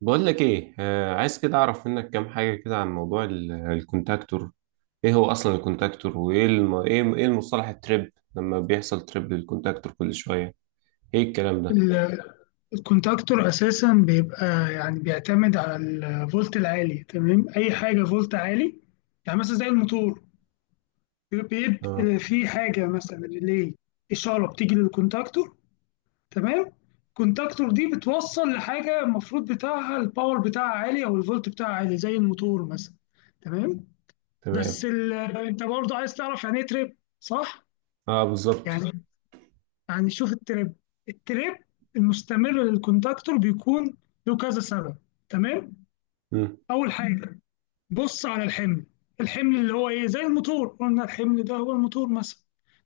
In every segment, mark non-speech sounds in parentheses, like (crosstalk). بقول لك ايه، عايز كده اعرف منك كام حاجه كده عن موضوع الكونتاكتور. ايه هو اصلا الكونتاكتور، وايه الم... ايه ايه المصطلح التريب لما بيحصل تريب للكونتاكتور كل شويه؟ ايه الكلام ده؟ ال- الكونتاكتور اساسا بيبقى، يعني بيعتمد على الفولت العالي. تمام، اي حاجه فولت عالي، يعني مثلا زي الموتور، اه، بيبقى في حاجه مثلا ريلي، اشاره بتيجي للكونتاكتور. تمام، الكونتاكتور دي بتوصل لحاجه المفروض بتاعها الباور بتاعها عالي او الفولت بتاعها عالي زي الموتور مثلا. تمام، تمام. بس انت برضه عايز تعرف يعني ايه تريب، صح؟ اه، بالظبط. يعني يعني شوف التريب، التريب المستمر للكونتاكتور بيكون له كذا سبب. تمام، مم. اول حاجه، بص على الحمل، الحمل اللي هو ايه، زي الموتور قلنا الحمل ده هو الموتور مثلا.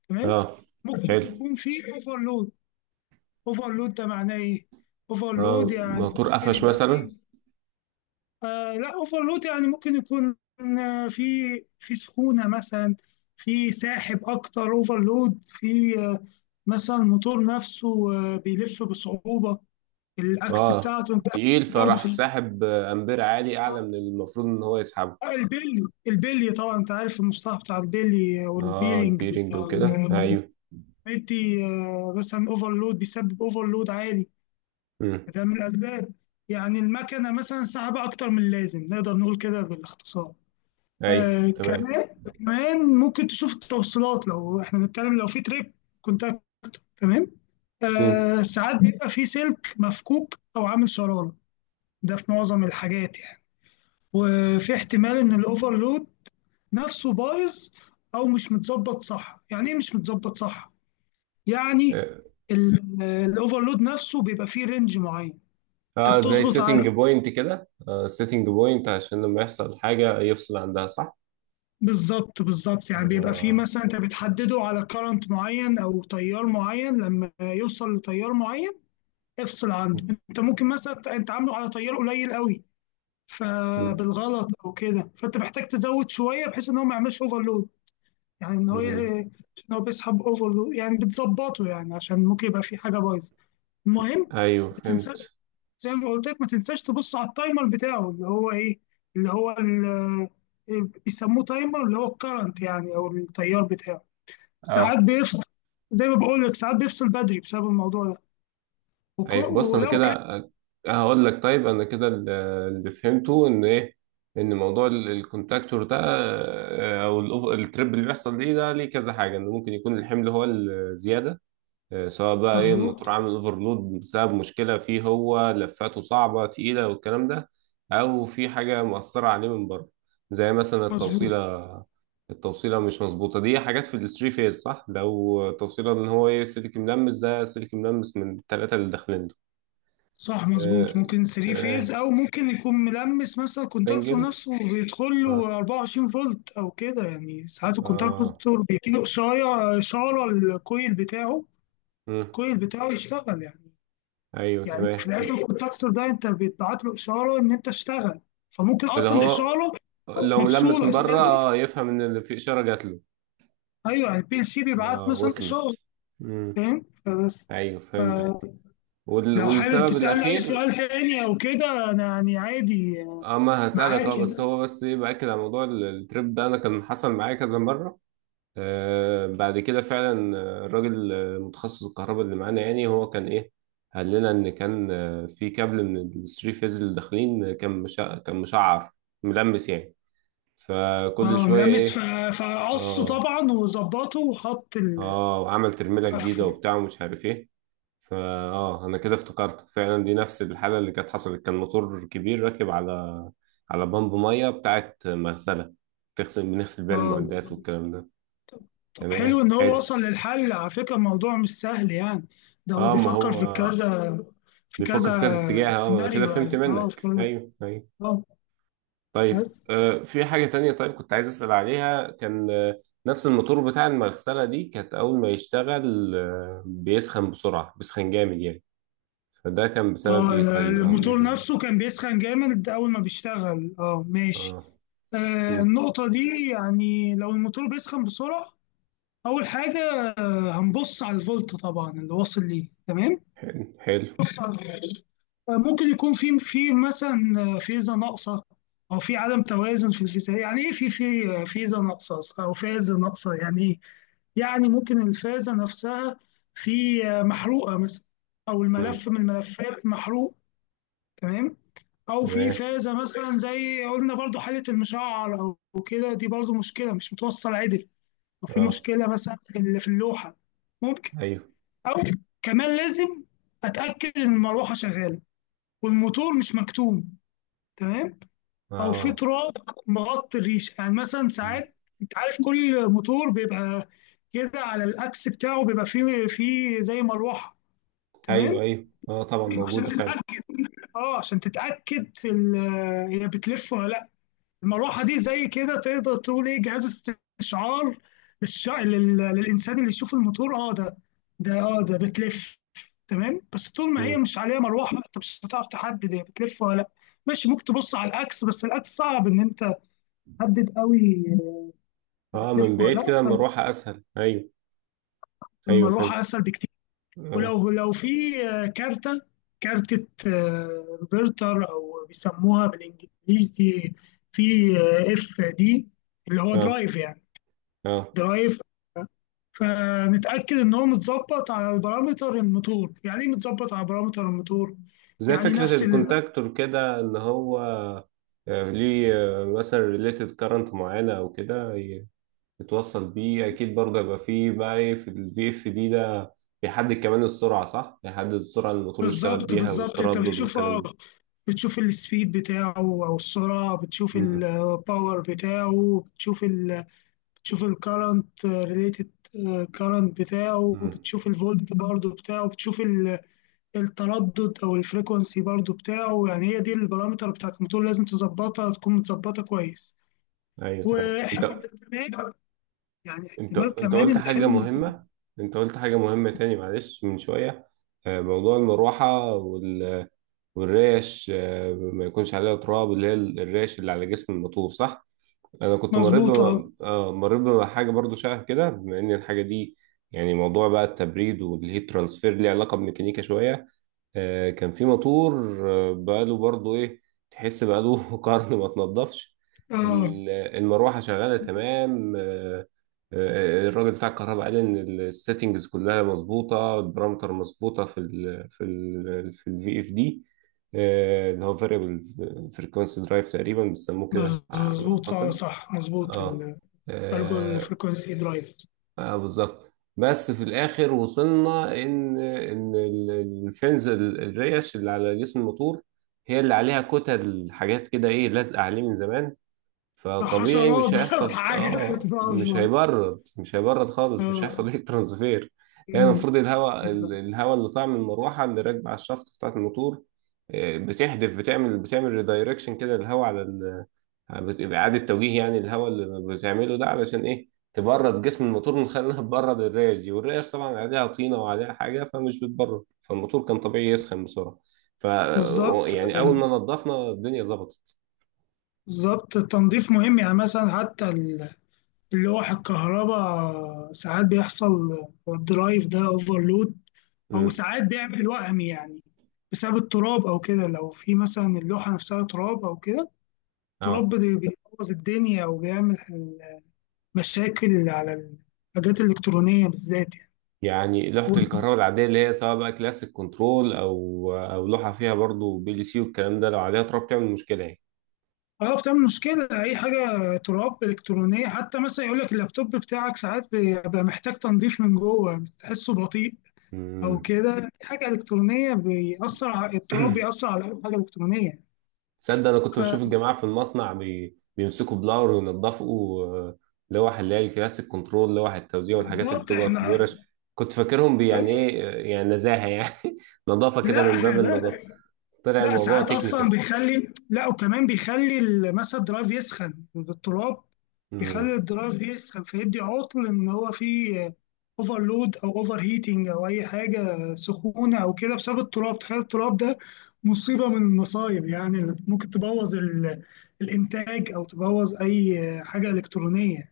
تمام، اه، ممكن حلو. يكون فيه اوفرلود. اوفرلود ده معناه ايه؟ اوفرلود اه، يعني موتور ممكن قفش يبقى مثلا. فيه، آه لا، اوفرلود يعني ممكن يكون، آه، في في سخونه مثلا، في ساحب اكتر، اوفرلود. في مثلا الموتور نفسه بيلف بصعوبه، الاكس اه، بتاعته انت. تقيل برضه فراح في ساحب امبير عالي اعلى من المفروض ان هو يسحبه. البيلي، البيلي طبعا انت عارف المصطلح بتاع البيلي اه، والبيرنج البيرنج بتاع وكده، ايوه. بيدي. مثلا اوفرلود بيسبب اوفرلود عالي. مم. ده من الاسباب، يعني المكنه مثلا سحبه اكتر من اللازم، نقدر نقول كده بالاختصار. ايوه، آه تمام. كمان، كمان ممكن تشوف التوصيلات. لو احنا بنتكلم لو في تريب كونتاكت، تمام، مم. آه ساعات بيبقى في سلك مفكوك او عامل شراره. ده في معظم الحاجات يعني. وفي احتمال ان الاوفرلود نفسه بايظ او مش متظبط صح. يعني ايه مش متظبط صح؟ يعني آه. الاوفرلود نفسه بيبقى فيه رينج معين، انت اه، زي بتظبط عليه. سيتنج بوينت كده، سيتنج بوينت عشان لما يحصل حاجة يفصل عندها، صح؟ بالظبط بالظبط، يعني بيبقى فيه، آه. مثلا انت بتحدده على كارنت معين او تيار معين، لما يوصل لتيار معين افصل عنده. انت ممكن مثلا انت عامله على تيار قليل قوي، مم. فبالغلط او كده، فانت محتاج تزود شويه بحيث ان هو ما يعملش اوفرلود. يعني ان هو مم. عشان هو بيسحب اوفر، يعني بتظبطه، يعني عشان ممكن يبقى في حاجه بايظه. المهم، ايوه، ما تنسى، فهمت. زي ما قلت لك ما تنساش تبص على التايمر بتاعه، اللي هو ايه، اللي هو إيه، بيسموه تايمر، اللي هو الكرنت يعني، او التيار بتاعه، ساعات اه. بيفصل. زي ما بقول لك ساعات بيفصل بدري بسبب الموضوع ده. ايوه، بص، انا ولو كده كان آه، هقول لك. طيب، اللي فهمته ان ايه، ان موضوع الكونتاكتور ده، او التريب اللي بيحصل ليه ده، ليه كذا حاجة، انه ممكن يكون الحمل هو الزيادة، سواء بقى ايه مظبوط، الموتور عامل اوفرلود بسبب مشكلة فيه، هو لفاته صعبة تقيلة والكلام ده، او في حاجة مؤثرة عليه من بره، زي مثلا مظبوط، التوصيلة. التوصيلة مش مظبوطة، دي حاجات في الثري فيز، صح لو توصيلة ان هو ايه، سلك ملمس، ده سلك ملمس من التلاتة اللي داخلين دول. صح، مظبوط. آه، ممكن 3 تمام. فيز، او ممكن يكون ملمس مثلا. الكونتاكتور سنجل. نفسه بيدخل اه، له 24 فولت او كده يعني. ساعات اه. الكونتاكتور بيجيله اشاره، اشاره الكويل بتاعه، مم. الكويل بتاعه يشتغل يعني. ايوه، يعني في تمام. الاخر الكونتاكتور ده انت بتبعت له اشاره ان انت اشتغل، فممكن فاللي اصلا هو الاشاره لو ملمس مفصوله من بره، السيرفيس. يفهم ان اللي في، اشارة جات له. ايوه، يعني البي ال سي بيبعت اه، مثلا اشاره. وصلت. مم. فاهم؟ ايوه، فهمتك. فبس، لو حابب والسبب تسألني أي الاخير؟ سؤال تاني أو كده أنا يعني عادي. اه، ما هسألك. اه معاك يعني. بس هو بس باكد على موضوع التريب ده، انا كان حصل معايا كذا مرة. بعد كده فعلا، الراجل متخصص الكهرباء اللي معانا، يعني هو كان ايه، قال لنا ان كان في كابل من الثري فيز اللي داخلين، كان مشعر. ملمس يعني. فكل اه، شوية ملمس، ايه. فقصه اه. طبعا، وظبطه، وحط اه، وعمل ترميلة جديدة قفل. وبتاع ومش عارف ايه. فا اه، انا كده افتكرت فعلا. دي نفس الحاله اللي كانت حصلت. كان موتور كبير راكب على بمب ميه بتاعت مغسله، بنغسل بيها اه، المعدات والكلام ده. طب حلو تمام، ان هو حلو. وصل للحل. على فكره الموضوع مش سهل يعني، ده هو اه، ما بيفكر في هو كذا، في بيفكر في كذا اتجاه. كذا اه انا كده سيناريو فهمت يعني. اه في منك، كذا. ايوه، ايوه. اه طيب، بس، في حاجه تانية. طيب كنت عايز اسال عليها، كان نفس الموتور بتاع المغسله دي كانت اول ما يشتغل بيسخن بسرعه، بيسخن جامد يعني. فده كان بسبب اه، ايه طيب؟ او ايه الموتور ال- نفسه كان بيسخن جامد اول ما بيشتغل، اه ماشي. اه. آه مم. النقطه دي، يعني لو الموتور بيسخن بسرعه، اول حاجه هنبص على الفولت طبعا اللي واصل ليه. تمام، حلو. بص على الفولت. ممكن يكون في في مثلا فيزا ناقصه، او في عدم توازن في الفيزا. يعني ايه في فيزا ناقصه او فازه ناقصه؟ يعني ايه؟ يعني ممكن الفازه نفسها في محروقه مثلا، او مم. الملف من الملفات محروق. تمام، او في تمام. فازه مثلا زي قلنا برضو حاله المشعر او كده، دي برضو مشكله، مش متوصل عدل. او في اه، مشكله مثلا في في اللوحه ممكن. ايوه. او كمان لازم اتاكد ان المروحه شغاله والموتور مش مكتوم. تمام، او في اه. تراب مغطي الريشه يعني، مثلا مم. ساعات. انت عارف كل موتور بيبقى كده على الاكس بتاعه بيبقى فيه زي مروحه. تمام، ايوه، ايوه، اه، طبعا عشان موجوده فعلا. تتاكد. اه عشان تتاكد هي بتلف ولا لا. المروحه دي زي كده تقدر تقول ايه، جهاز استشعار للانسان اللي يشوف الموتور اه ده، ده بتلف. تمام، بس طول ما هي مم. مش عليها مروحه انت مش هتعرف تحدد هي بتلف ولا لا. ماشي، ممكن تبص على الاكس، بس الاكس صعب ان انت تحدد قوي اه، من بتلف ولا بعيد كده لا. المروحه اسهل، ايوه. ايوه، فهمت. فالمروحه اسهل بكتير. اه. ولو لو في كارته، كارتة روبرتر، او بيسموها بالانجليزي، في اف دي، اللي هو اه، درايف يعني، اه، درايف، فنتأكد إن هو متظبط على البارامتر الموتور. يعني إيه متظبط على بارامتر الموتور؟ زي يعني فكره نفس الكونتاكتور كده، ان هو ليه مثلا ريليتد كارنت معينه او كده، يتوصل بيه اكيد، برضه يبقى فيه بقى إيه، في الفي اف دي ده بيحدد كمان السرعه، صح؟ بيحدد السرعه اللي الموتور يشتغل بالظبط بيها، بالظبط. أنت والتردد بتشوف والكلام اه، ده. بتشوف السبيد بتاعه أو السرعة، بتشوف مم. الباور بتاعه، بتشوف ال، بتشوف الكرنت ريليتد، كرنت بتاعه، مم. بتشوف الفولت برضه بتاعه، بتشوف التردد أو الفريكونسي برضه بتاعه. يعني هي دي البارامتر بتاعت الموتور، لازم تظبطها تكون متظبطة كويس. ايوه، تمام. واحتمال كمان، يعني احتمال انت كمان قلت حاجة الحمل يكون مهمة. انت قلت حاجة مهمة تاني، معلش، من شوية، موضوع المروحة والريش، ما يكونش عليها تراب، اللي هي الريش اللي على جسم الموتور، صح؟ انا كنت مريت مظبوط. اه بم... آه، مريت بحاجة برضو شبه كده، بما ان الحاجة دي يعني موضوع بقى التبريد والهيت ترانسفير ليه علاقة بميكانيكا شوية. كان في موتور، بقاله برضو ايه، تحس بقاله (laughs) قرن ما اتنضفش. اه المروحه شغاله تمام. الراجل بتاع الكهرباء قال ان السيتنجز كلها مظبوطه، البارامتر مظبوطه في الفي اف دي، اللي هو فاريبل فريكونسي درايف تقريبا بيسموه كده مظبوط، اه اعتقد. صح مظبوط، اه. ترجو آه، الفريكونسي درايف. اه، بالظبط. بس في الاخر وصلنا ان الريش اللي على جسم الموتور، هي اللي عليها كتل حاجات كده، ايه، لازقه عليه من زمان. فطبيعي حشرات مش بقى (laughs) هيحصل، وحاجات مش بتتعب. هيبرد، مش هيبرد خالص، مش اه هيحصل ايه ترانسفير. يعني أمم، المفروض الهواء، بالظبط الهواء اللي طالع من المروحه اللي راكبه على الشافت بتاعت الموتور، بتحدف، بتعمل ريدايركشن كده الهواء على إعادة توجيه، يعني الهواء اللي بتعمله ده علشان إيه، تبرد جسم الموتور من خلال إنها تبرد الريش دي، والريش طبعا عليها طينة وعليها حاجة، فمش بتبرد، فالموتور كان طبيعي يسخن بسرعة. ف يعني أول ما نضفنا الدنيا ظبطت. بالظبط، التنظيف مهم، يعني مثلا حتى اللوح الكهرباء ساعات بيحصل الدرايف ده اوفرلود، او امم. ساعات بيعمل وهم يعني بسبب التراب او كده. لو في مثلا اللوحه نفسها تراب او كده، التراب أه. بيبوظ الدنيا وبيعمل مشاكل على الحاجات الالكترونيه بالذات يعني. يعني لوحة و، الكهرباء العادية، اللي هي سواء بقى كلاسيك كنترول أو لوحة فيها برضو بي ال سي والكلام ده، لو عليها تراب تعمل مشكلة يعني. اه بتعمل مشكله. اي حاجه تراب الكترونيه، حتى مثلا يقول لك اللابتوب بتاعك ساعات بيبقى محتاج تنظيف من جوه، بتحسه بطيء او امم. كده. حاجه الكترونيه، بيأثر، على التراب (coughs) بيأثر على اي حاجه الكترونيه. تصدق انا كنت بشوف الجماعه في المصنع، بيمسكوا بلاور وينضفوا، لوح اللي هي الكلاسيك كنترول، لوح التوزيع والحاجات اللي فبالظبط بتبقى في احنا، الورش، كنت فاكرهم يعني ايه، يعني نزاهه يعني (laughs) نظافه كده، لا من باب النظافه. لا طلع لا، الموضوع ساعات اصلا تكنيكال. بيخلي، لا وكمان بيخلي مثلا الدرايف يسخن. التراب بيخلي امم. الدرايف يسخن، فيدي عطل ان هو فيه اوفرلود او اوفر هيتنج او اي حاجه سخونه او كده بسبب التراب. تخيل التراب ده مصيبه من المصايب، يعني اللي ممكن تبوظ الانتاج او تبوظ اي حاجه الكترونيه.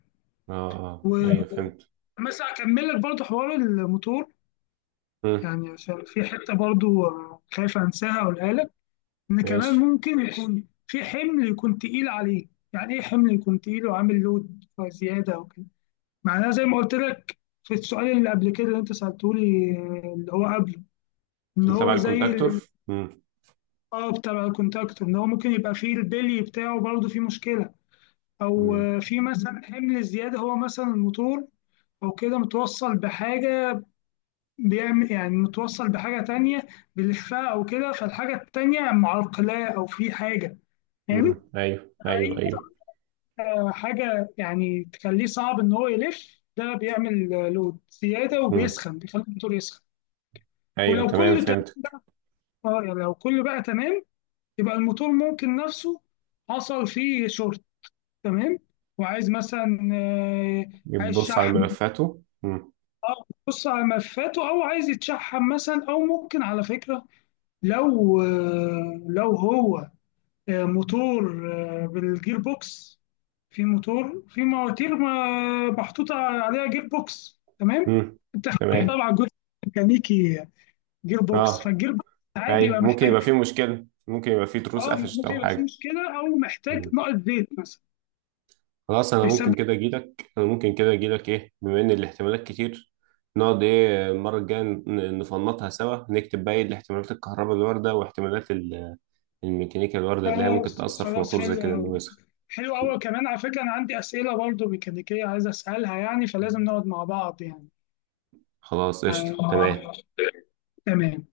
اه، اه، ايوه، فهمت. بس هكمل لك برضه حوار الموتور، امم. يعني عشان في حتة برضه خايف أنساها أقولها لك. إن كمان ماشي. ممكن ماشي يكون في حمل يكون تقيل عليه. يعني إيه حمل يكون تقيل وعامل لود زيادة أو كده؟ معناها زي ما قلت لك في السؤال اللي قبل كده اللي أنت سألته لي، اللي هو قبله، إن اللي تبع هو زي الكونتاكتور. امم، اه بتاع الكونتاكتور، إن هو ممكن يبقى فيه البلي بتاعه برضه فيه مشكلة، أو امم، في مثلا حمل زيادة، هو مثلا الموتور أو كده متوصل بحاجة، بيعمل يعني متوصل بحاجة تانية بيلفها أو كده، فالحاجة التانية معرقلاه، أو في حاجة يعني امم. ايوه، ايوه، أي ايوه. حاجة يعني تخليه صعب إن هو يلف. ده بيعمل لود زيادة امم. وبيسخن، بيخلي الموتور يسخن. ايوه، ولو تمام، كله تمام، فهمت. يعني لو كله بقى تمام، يبقى الموتور ممكن نفسه حصل فيه شورت. تمام، وعايز مثلا عايز بتبص على شحم. ملفاته. امم. اه بص على ملفاته، او عايز يتشحم مثلا. او ممكن على فكره لو لو هو موتور بالجير بوكس. في موتور، في مواتير محطوط عليها جير بوكس. تمام امم. انت، تمام. طبعا جزء ميكانيكي جير بوكس، اه، فالجير بوكس ساعات ايوه، بيبقى ممكن يبقى فيه محتاج. مشكلة، ممكن يبقى فيه تروس اه قفشت ممكن او يبقى فيه حاجة. مشكله او محتاج مم. نقط زيت مثلا، خلاص، فيسبب. انا ممكن كده اجيلك ايه، بما ان الاحتمالات كتير، نقعد ايه المرة الجاية، نفنطها سوا، نكتب بقى ايه الاحتمالات الكهرباء الواردة، واحتمالات الميكانيكا الواردة اللي هي خلاص ممكن تأثر في خلاص، موتور زي حلو كده، قوي، انه يسخن. حلو قوي. كمان على فكره انا عندي اسئله برضو ميكانيكيه عايز اسالها يعني، فلازم نقعد مع بعض يعني. خلاص، آه، قشطة، تمام. تمام.